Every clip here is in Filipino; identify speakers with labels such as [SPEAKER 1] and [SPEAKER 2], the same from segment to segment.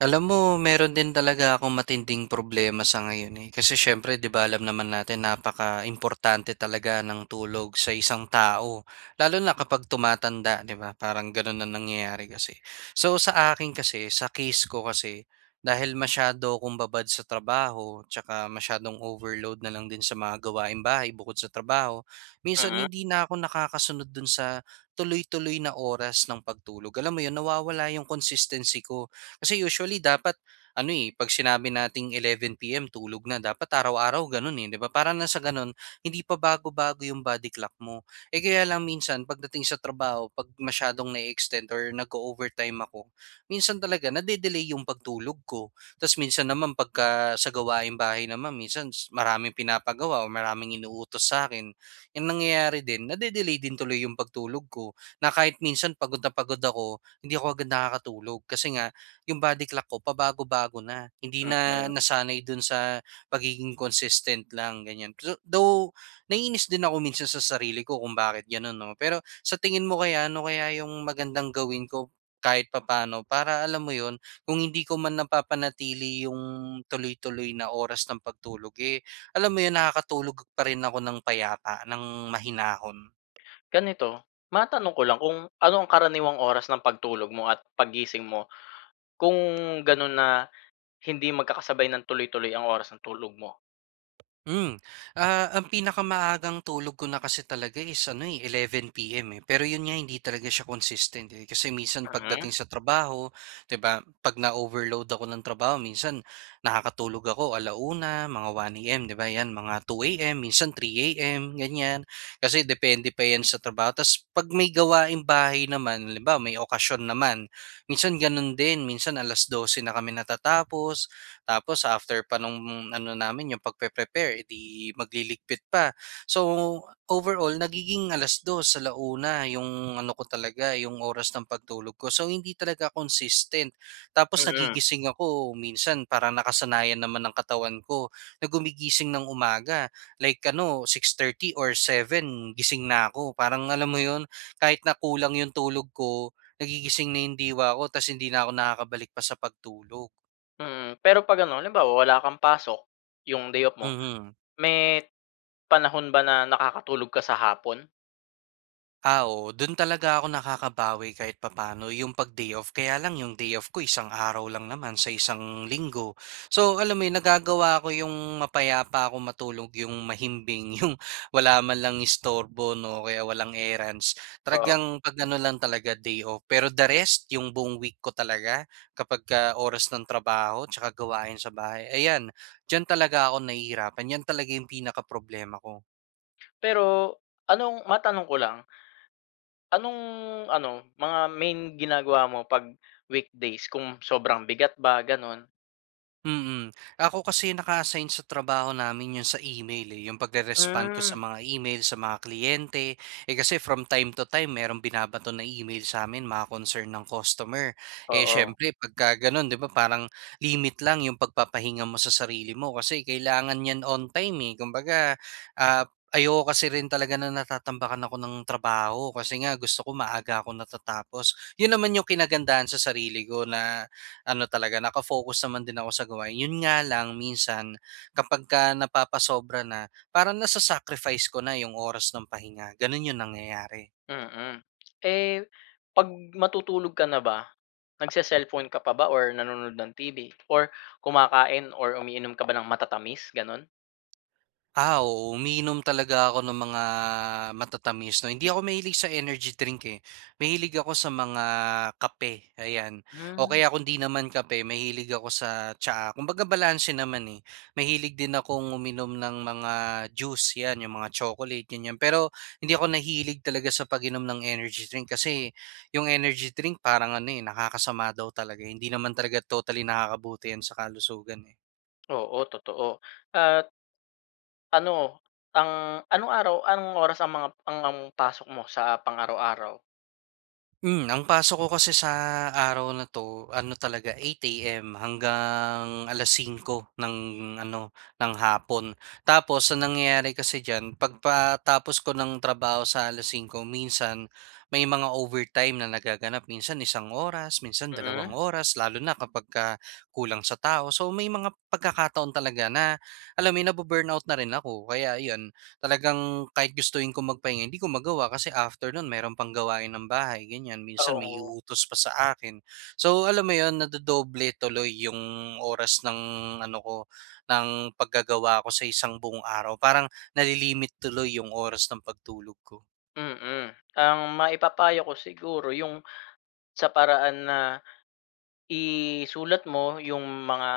[SPEAKER 1] Alam mo, meron din talaga akong matinding problema sa ngayon, eh. Kasi siyempre, 'di ba, alam naman natin napakaimportante talaga ng tulog sa isang tao lalo na kapag tumatanda, 'di ba, parang gano'n na nangyayari kasi. So, sa akin kasi, sa case ko kasi, dahil masyado akong babad sa trabaho, at saka masyadong overload na lang din sa mga gawaing bahay, bukod sa trabaho. Minsan,
[SPEAKER 2] Mm.
[SPEAKER 1] hindi na ako nakakasunod do'n sa, tuloy-tuloy na oras ng pagtulog. Alam mo 'yon, nawawala 'yong consistency ko. Kasi usually, dapat ano, eh,' pag sinabi nating 11 PM tulog na. Dapat araw-araw gano'n eh, 'di ba. Parang nang sa sa gano'n, hindi pa bago-bago 'yong body clock mo. Eh, kaya lang minsan pagdating sa trabaho, 'pag masyadong na-e-extend or nag-o-overtime ako, minsan talaga na-de-delay 'yong pagtulog ko. Tapos minsan naman, pagka sa gawaing bahay naman, minsan maraming pinapagawa o maraming inuutos sa akin. Ang nangyayari din, na-de-delay din tuloy 'yong pagtulog ko, na kahit minsan pagod na pagod ako, hindi ako agad nakakatulog kasi nga 'yong body clock ko, pabago-bago na. Hindi na
[SPEAKER 2] Mm.
[SPEAKER 1] nasanay do'n sa pagiging consistent lang, ganyan. pzz Though, naiinis din ako minsan sa sarili ko kung bakit ganun, 'no. Pero, sa tingin mo kaya, ano kaya yung magandang gawin ko kahit papaano para alam mo yun, kung hindi ko man napapanatili yung tuloy-tuloy na oras ng pagtulog, eh, alam mo yun, nakakatulog pa rin ako ng payapa, ng mahinahon.
[SPEAKER 2] Ganito, matanong ko lang, kung ano ang karaniwang oras ng pagtulog mo at paggising mo. Kung ganun na hindi magkakasabay ng tuloy-tuloy ang oras ng tulog mo?
[SPEAKER 1] Hmm. Ah, ang pinakamaagang tulog ko na kasi talaga is ano, eh, 11 PM, eh. Pero 'yon nga, hindi talaga siya consistent, eh. Kasi minsan, pagdating
[SPEAKER 2] Mm.
[SPEAKER 1] sa trabaho, 'di ba, 'pag na-overload ako ng trabaho, minsan nakakatulog ako ala-una, mga 1 AM, 'di ba, 'yan, mga 2 AM, minsan 3 AM, ganyan. Kasi depende pa 'yan sa trabaho. Tapos 'pag may gawaing bahay naman, halimbawa, may okasyon naman, minsan ganun din. Minsan alas-dose na kami natatapos tapos after pa no'ng ano namin, yung pagpe-prepare, eh,'di magliligpit pa. So, overall, nagiging alas-dos, ala-una yung ano ko talaga, yung oras ng pagtulog ko. So, hindi talaga consistent. Tapos
[SPEAKER 2] Mm.
[SPEAKER 1] nagigising ako minsan, parang nakasanayan naman ng katawan ko na gumigising ng umaga. Like ano, 6:30 or 7 gising na ako. Parang alam mo 'yon, kahit na kulang yung tulog ko, nagigising na yung diwa ko tapos hindi na ako nakakabalik pa sa pagtulog.
[SPEAKER 2] Mm. Pero 'pag ano, halimbawa wala kang pasok, yung day off mo,
[SPEAKER 1] Mhm.
[SPEAKER 2] may panahon ba na nakakatulog ka sa hapon?
[SPEAKER 1] Ah, oo. Do'n talaga ako nakakabawi kahit papaano 'yong 'pag day off. Kaya lang 'yong day-off ko, isang araw lang naman sa isang linggo. So, alam mo yun nagagawa 'ko 'yong mapayapa akong matulog, 'yong mahimbing, 'yong wala man lang istorbo 'no, o kaya walang errands.
[SPEAKER 2] Oo.
[SPEAKER 1] Talagang pag-ano lang talaga, day-off. Pero the rest, 'yong buong week ko talaga, kapagka oras ng trabaho tsaka gawain sa bahay, ayan, diyan talaga ako nahihirapan. 'Yan talaga yung pinakaproblema ko.
[SPEAKER 2] Pero anong matanong ko lang, anong ano, mga main ginagawa mo 'pag weekdays kung sobrang bigat ba ganun?
[SPEAKER 1] Mm. Ako kasi naka-assign sa trabaho namin 'yong sa email, eh. 'Yong pagre-respond ko sa
[SPEAKER 2] Hmm.
[SPEAKER 1] mga email, sa mga kliyente. Eh, kasi from time to time merong binabato na email sa amin, mga concern ng customer. Eh,
[SPEAKER 2] Oo.
[SPEAKER 1] siyempre pagka gano'n 'di ba, parang limit lang 'yong pagpapahinga mo sa sarili mo kasi kailangan niyan on time, eh. Kumbaga, ah, ayoko kasi rin talaga na natatambakan ako ng trabaho kasi nga gusto ko maaga akong natatapos. Yun naman yung kinagandahan sa sarili ko na ano talaga, naka-focus naman din ako sa gawain. Yun nga lang minsan, kapagka napapasobra na, parang nasa-sacrifice ko na yung oras ng pahinga. Ganun yung nangyayari.
[SPEAKER 2] Mm. Eh, 'pag matutulog ka na ba, nag-ce-cellphone ka pa ba or nanonood ng TV or kumakain or umiinom ka ba ng matatamis, ganun?
[SPEAKER 1] Ah, oo uminom talaga ako ng mga matatamis 'no. Hindi ako mahilig sa energy drink, eh. Mahilig ako sa mga kape ayan. O
[SPEAKER 2] Hmm.
[SPEAKER 1] kaya kung 'di naman kape, mahilig ako sa tsaa. Kumbaga balanse naman eh. Mahilig din akong uminom ng mga juice yan, yung mga chocolate ganiyan. Pero, hindi ako nahilig talaga sa pag-inom ng energy drink, kasi yung energy drink parang ano, eh, nakakasama daw talaga eh. Hindi naman talaga totally nakakabuti yan sa kalusugan, eh.
[SPEAKER 2] Oo totoo. At ano, ang, anong araw ang, anong oras ang mga, ang ang pasok mo sa pang-araw-araw?
[SPEAKER 1] Hmm, ang pasok ko kasi sa araw na 'to ano talaga 8 AM hanggang 5:00 ng ano ng hapon. Tapos, ang nangyayari kasi diyan, pagkatapos ko ng trabaho sa 5:00 minsan may mga overtime na nagaganap, minsan 1 oras, minsan 2
[SPEAKER 2] Mhm.
[SPEAKER 1] oras, lalo na kapag ka kulang sa tao. So, may mga pagkakataon talaga na alam mo yun nabu-burnout na rin ako. Kaya iyon, talagang kahit gustuhin ko magpahinga hindi ko magawa kasi after nun mayroon pang gawain ng bahay ganyan. Minsan, may
[SPEAKER 2] Oo.
[SPEAKER 1] iuutos pa sa akin. So, alam mo yun nadodoble tuloy yung oras ng ano ko ng paggagawa ko sa isang buong araw. Parang nali-limit tuloy yung oras ng pagtulog ko.
[SPEAKER 2] Mm, ang maipapayo ko siguro yung sa paraan na, isulat mo yung mga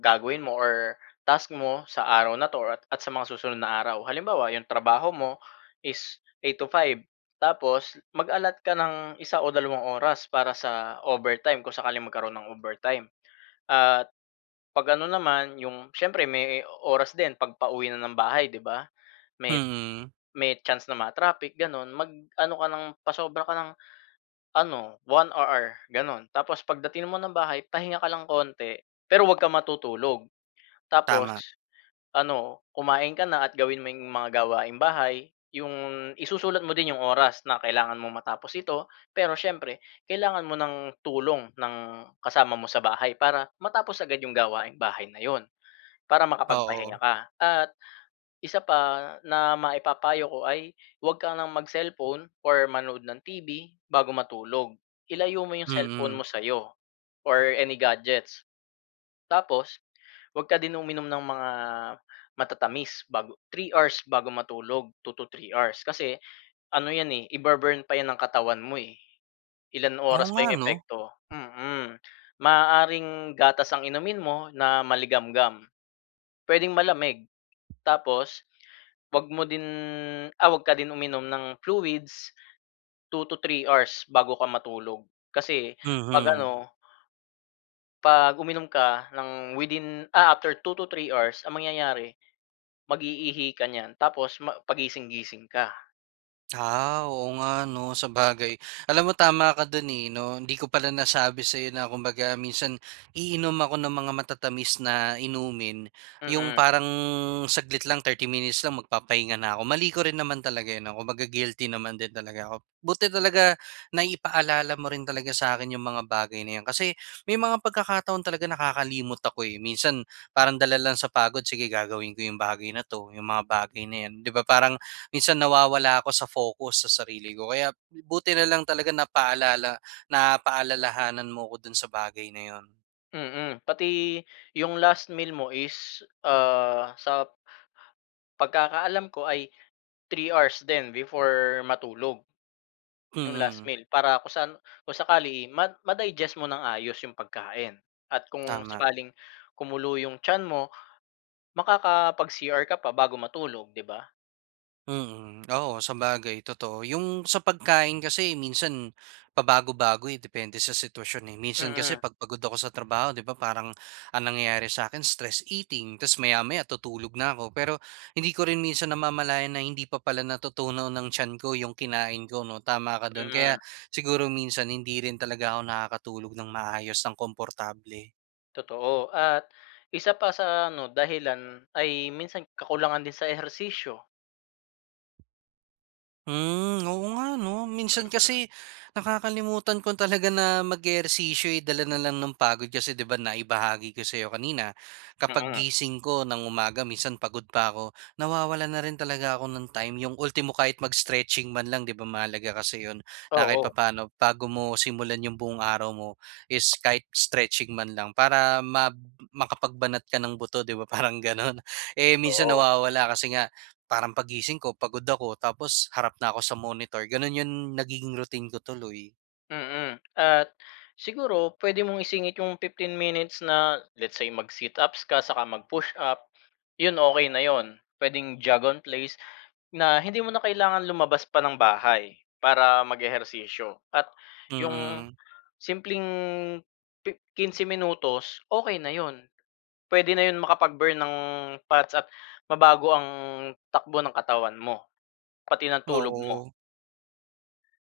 [SPEAKER 2] gagawin mo or task mo sa araw na 'to or at sa mga susunod na araw. Halimbawa, yung trabaho mo is 8 to 5. Tapos, mag-allot ka ng isa o dalawang oras para sa overtime kung sakaling magkaroon ng overtime. At, 'pag ano naman yung siyempre may oras din 'pag pauwi na ng bahay, 'di ba? May,
[SPEAKER 1] Mm.
[SPEAKER 2] may chance na ma-traffic ganun. Mag-ano ka ng, pasobra ka ng ano 1 hour ganun. Tapos pagdating mo ng bahay pahinga ka lang konti, pero huwag kang matutulog. Tapos
[SPEAKER 1] Tama.
[SPEAKER 2] ano kumain ka na at gawin mo yung mga gawaing bahay. Yung isusulat mo din yung oras na kailangan mong matapos ito. Pero, siyempre kailangan mo ng tulong ng kasama mo sa bahay. Para matapos agad yung gawaing bahay na yun. Para
[SPEAKER 1] Oo.
[SPEAKER 2] makapagpahinga ka. At, isa pa na maipapayo ko ay wag ka ng mag-cellphone or manood ng TV bago matulog. Ilayo mo yung cellphone mo
[SPEAKER 1] Mhm.
[SPEAKER 2] sayo or any gadgets. Tapos, 'wag ka din uminom ng mga matatamis bago, 3 hours bago matulog, 2 to 3 hours, kasi ano yan eh, i-bu-burn pa yan ang katawan mo eh. Ilang
[SPEAKER 1] Oo
[SPEAKER 2] oras pa
[SPEAKER 1] nga
[SPEAKER 2] yung
[SPEAKER 1] 'no?
[SPEAKER 2] epekto. Mhm. Maaaring gatas ang inumin mo na maligamgam, puwedeng malamig. Tapos, 'wag mo din, ah 'wag ka din uminom ng fluids 2 to 3 hours bago ka matulog. Kasi, 'pag
[SPEAKER 1] Mhm.
[SPEAKER 2] ano pag uminom ka ng within, ah, after 2 to 3 hours ang mangyayari mag-iihi ka niyan. Tapos pagising-gising ka.
[SPEAKER 1] Ah, oo nga 'no, sabagay. Alam mo tama ka do'n, eh, 'no. Hindi ko pala nasabi sa'yo na kumbaga minsan, iinom ako ng mga matatamis na inumin 'yong
[SPEAKER 2] Mm.
[SPEAKER 1] parang saglit lang 30 minutes lang magpapahinga na ako. Mali ko rin naman talaga 'yon, 'no, kumbaga guilty naman din talaga ako. Buti talaga na-ipaalala mo rin talaga sa'kin yung mga bagay na yan, kasi may mga pagkakataon talaga nakakalimot ako, eh. Minsan, parang dala lang sa pagod, sige gagawin ko yung bagay na 'to, yung mga bagay na yan, 'di ba, parang minsan nawawala ako sa focus, sa sarili ko. Kaya, buti nalang talaga napaalala napaalalahanan mo ako dun sa bagay na yun.
[SPEAKER 2] Mm, pati yung last meal mo is, ah, sa pagkakaalam ko ay 3 hours din before matulog 'yong last
[SPEAKER 1] Mm.
[SPEAKER 2] meal. Para kung saan, kung sakali ma madigest mo ng ayos 'yong pagkain at kung
[SPEAKER 1] Tama.
[SPEAKER 2] sakaling kumulo 'yong tiyan mo, makakapag-CR ka pa bago matulog, 'di ba?
[SPEAKER 1] Mhm, oo, sabagay, totoo. 'Yong sa pagkain kasi minsan, pabago-bago, eh, depende sa sitwasyon, eh. Minsan kasi, eh,
[SPEAKER 2] Mm.
[SPEAKER 1] 'pag pagod ako sa trabaho 'di ba parang ang nangyayari sa akin stress eating, tas maya-maya tutulog na ako. Pero, hindi ko rin minsan namamalayan na hindi pa pala natutunaw ng tiyan ko 'yong kinain ko, 'no, tama ka do'n
[SPEAKER 2] Mm.
[SPEAKER 1] kaya siguro minsan hindi rin talaga ako nakakatulog ng maayos, ng komportable.
[SPEAKER 2] Totoo at isa pa sa ano, dahilan ay minsan kakulangan din sa ehersisyo.
[SPEAKER 1] Hmm, oo nga 'no. Minsan
[SPEAKER 2] Mm.
[SPEAKER 1] kasi nakakalimutan ko talaga na mag-ehersisyo eh, dala na lang ng pagod kasi 'di ba naibahagi ko sayo kanina, kapag
[SPEAKER 2] Mm.
[SPEAKER 1] gising ko ng umaga minsan pagod pa ako, nawawalan na rin talaga ako ng time. 'Yung ultimo kahit mag-stretching man lang 'di ba mahalaga kasi 'yon, na kahit
[SPEAKER 2] Oo.
[SPEAKER 1] papaano bago mo simulan 'yong buong araw mo is kahit stretching man lang para ma makapagbanat ka ng buto 'di ba, parang gano'n. Eh, minsan
[SPEAKER 2] Oo.
[SPEAKER 1] nawawala kasi nga parang paggising ko pagod ako tapos harap na ako sa monitor gano'n 'yon nagiging routine ko tuloy.
[SPEAKER 2] Mm. At siguro puwede mong isingit 'yong 15 minutes na, let's say mag-sit-ups ka saka mag-push-up, 'yun okey na 'yun. Puwedeng jog on place, na hindi mo na kailangan lumabas pa ng bahay para mag-ehersisyo. At 'yong
[SPEAKER 1] Mm.
[SPEAKER 2] simpleng pi 15 minutos, okey na 'yon puwede na 'yon makapag-burn ng fats at mabago ang takbo ng katawan mo pati ng tulog mo.
[SPEAKER 1] Oo.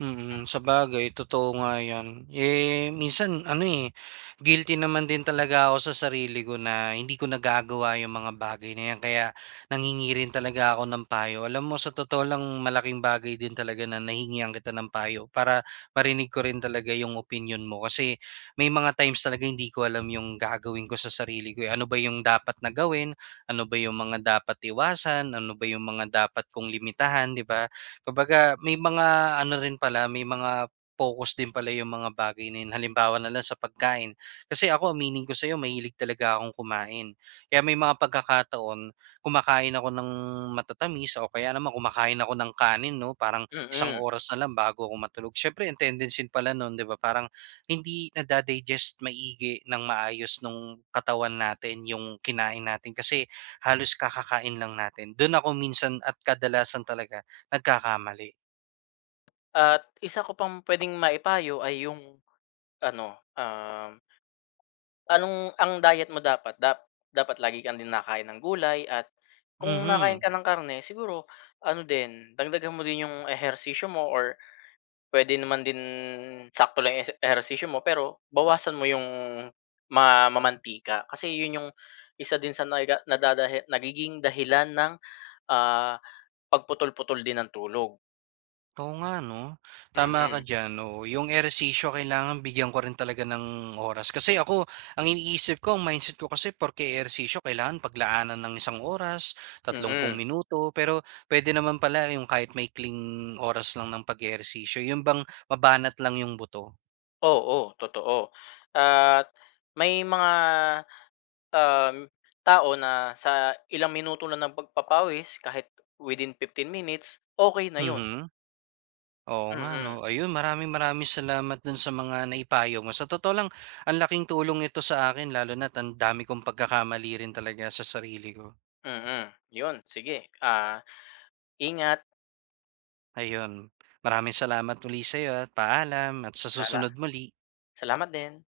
[SPEAKER 1] Mm,
[SPEAKER 2] Mm.
[SPEAKER 1] sabagay totoo nga 'yan. Eh, minsan ano, eh, guilty naman din talaga ako sa sarili ko na hindi ko nagagawa yung mga bagay na 'yan. Kaya nanghingi rin talaga ako ng payo. Alam mo, sa totoo lang, malaking bagay din talaga na nahingian kita ng payo para marinig ko rin talaga yung opinyon mo. Kasi may mga times talaga hindi ko alam yung gagawin ko sa sarili ko, eh. Ano ba yung dapat na gawin? Ano ba yung mga dapat iwasan? Ano ba yung mga dapat kong limitahan, 'di ba? Kumbaga may mga ano rin pala, may mga pokus din pala 'yong mga bagay na 'yon. Halimbawa na lang sa pagkain. Kasi ako, aminin ko sa'yo, mahilig talaga akong kumain. Kaya may mga pagkakataon, kumakain ako ng matatamis o kaya naman kumakain ako ng kanin, 'no, parang isang
[SPEAKER 2] Mm.
[SPEAKER 1] oras na lang bago ako matulog. Siyempre, ang tendency pala no'n, 'di ba, parang hindi nada-digest maigi ng maayos nung katawan natin 'yong kinain natin kasi halos kakakain lang natin. Doon ako minsan at kadalasan talaga nagkakamali.
[SPEAKER 2] At isa ko pang puwedeng maipayo ay yung ano, uhm anong ang diet mo dapat dap dapat lagi kang din nakakain ng gulay at kung nakakain
[SPEAKER 1] Mhm.
[SPEAKER 2] ka ng karne, siguro ano din, dagdagan mo din 'yong ehersisyo mo or puwede naman din sakto lang 'yong ese ehersisyo mo, pero bawasan mo 'yong ma mamantika. Kasi 'yon 'yong isa din sa naga na dadahila nagiging dahilan ng, ah, pagputol-putol din ng tulog.
[SPEAKER 1] Oo nga, 'no? Tama ka
[SPEAKER 2] Mm.
[SPEAKER 1] diyan. Oo, yung ehersisyo kailangan bigyan ko rin talaga ng oras. Kasi ako, ang iniisip ko, ang mindset ko kasi, porke ehersisyo kailangan paglaanan ng isang oras, tatlumpung
[SPEAKER 2] Mm.
[SPEAKER 1] minuto, pero pwede naman pala yung kahit maikling oras lang ng pag-ehersisyo. 'Yon bang mabanat lang yung buto.
[SPEAKER 2] Oo, totoo. At may mga, uhm, tao na sa ilang minuto lang ng pagpapawis kahit within 15 minutes, okey na 'yon.
[SPEAKER 1] Mhm. Oo nga,
[SPEAKER 2] Mm.
[SPEAKER 1] 'no? Ayun, maraming maraming salamat doon sa mga naipayo mo. Sa totoo lang, ang laking tulong nito sa'kin lalo na't ang dami kong pagkakamali rin talaga sa sarili ko.
[SPEAKER 2] Mm, 'yon. Sige, ah, ingat.
[SPEAKER 1] Ayun, maraming salamat uli sa'yo at paalam at sa
[SPEAKER 2] Sala
[SPEAKER 1] susunod muli.
[SPEAKER 2] salamat din.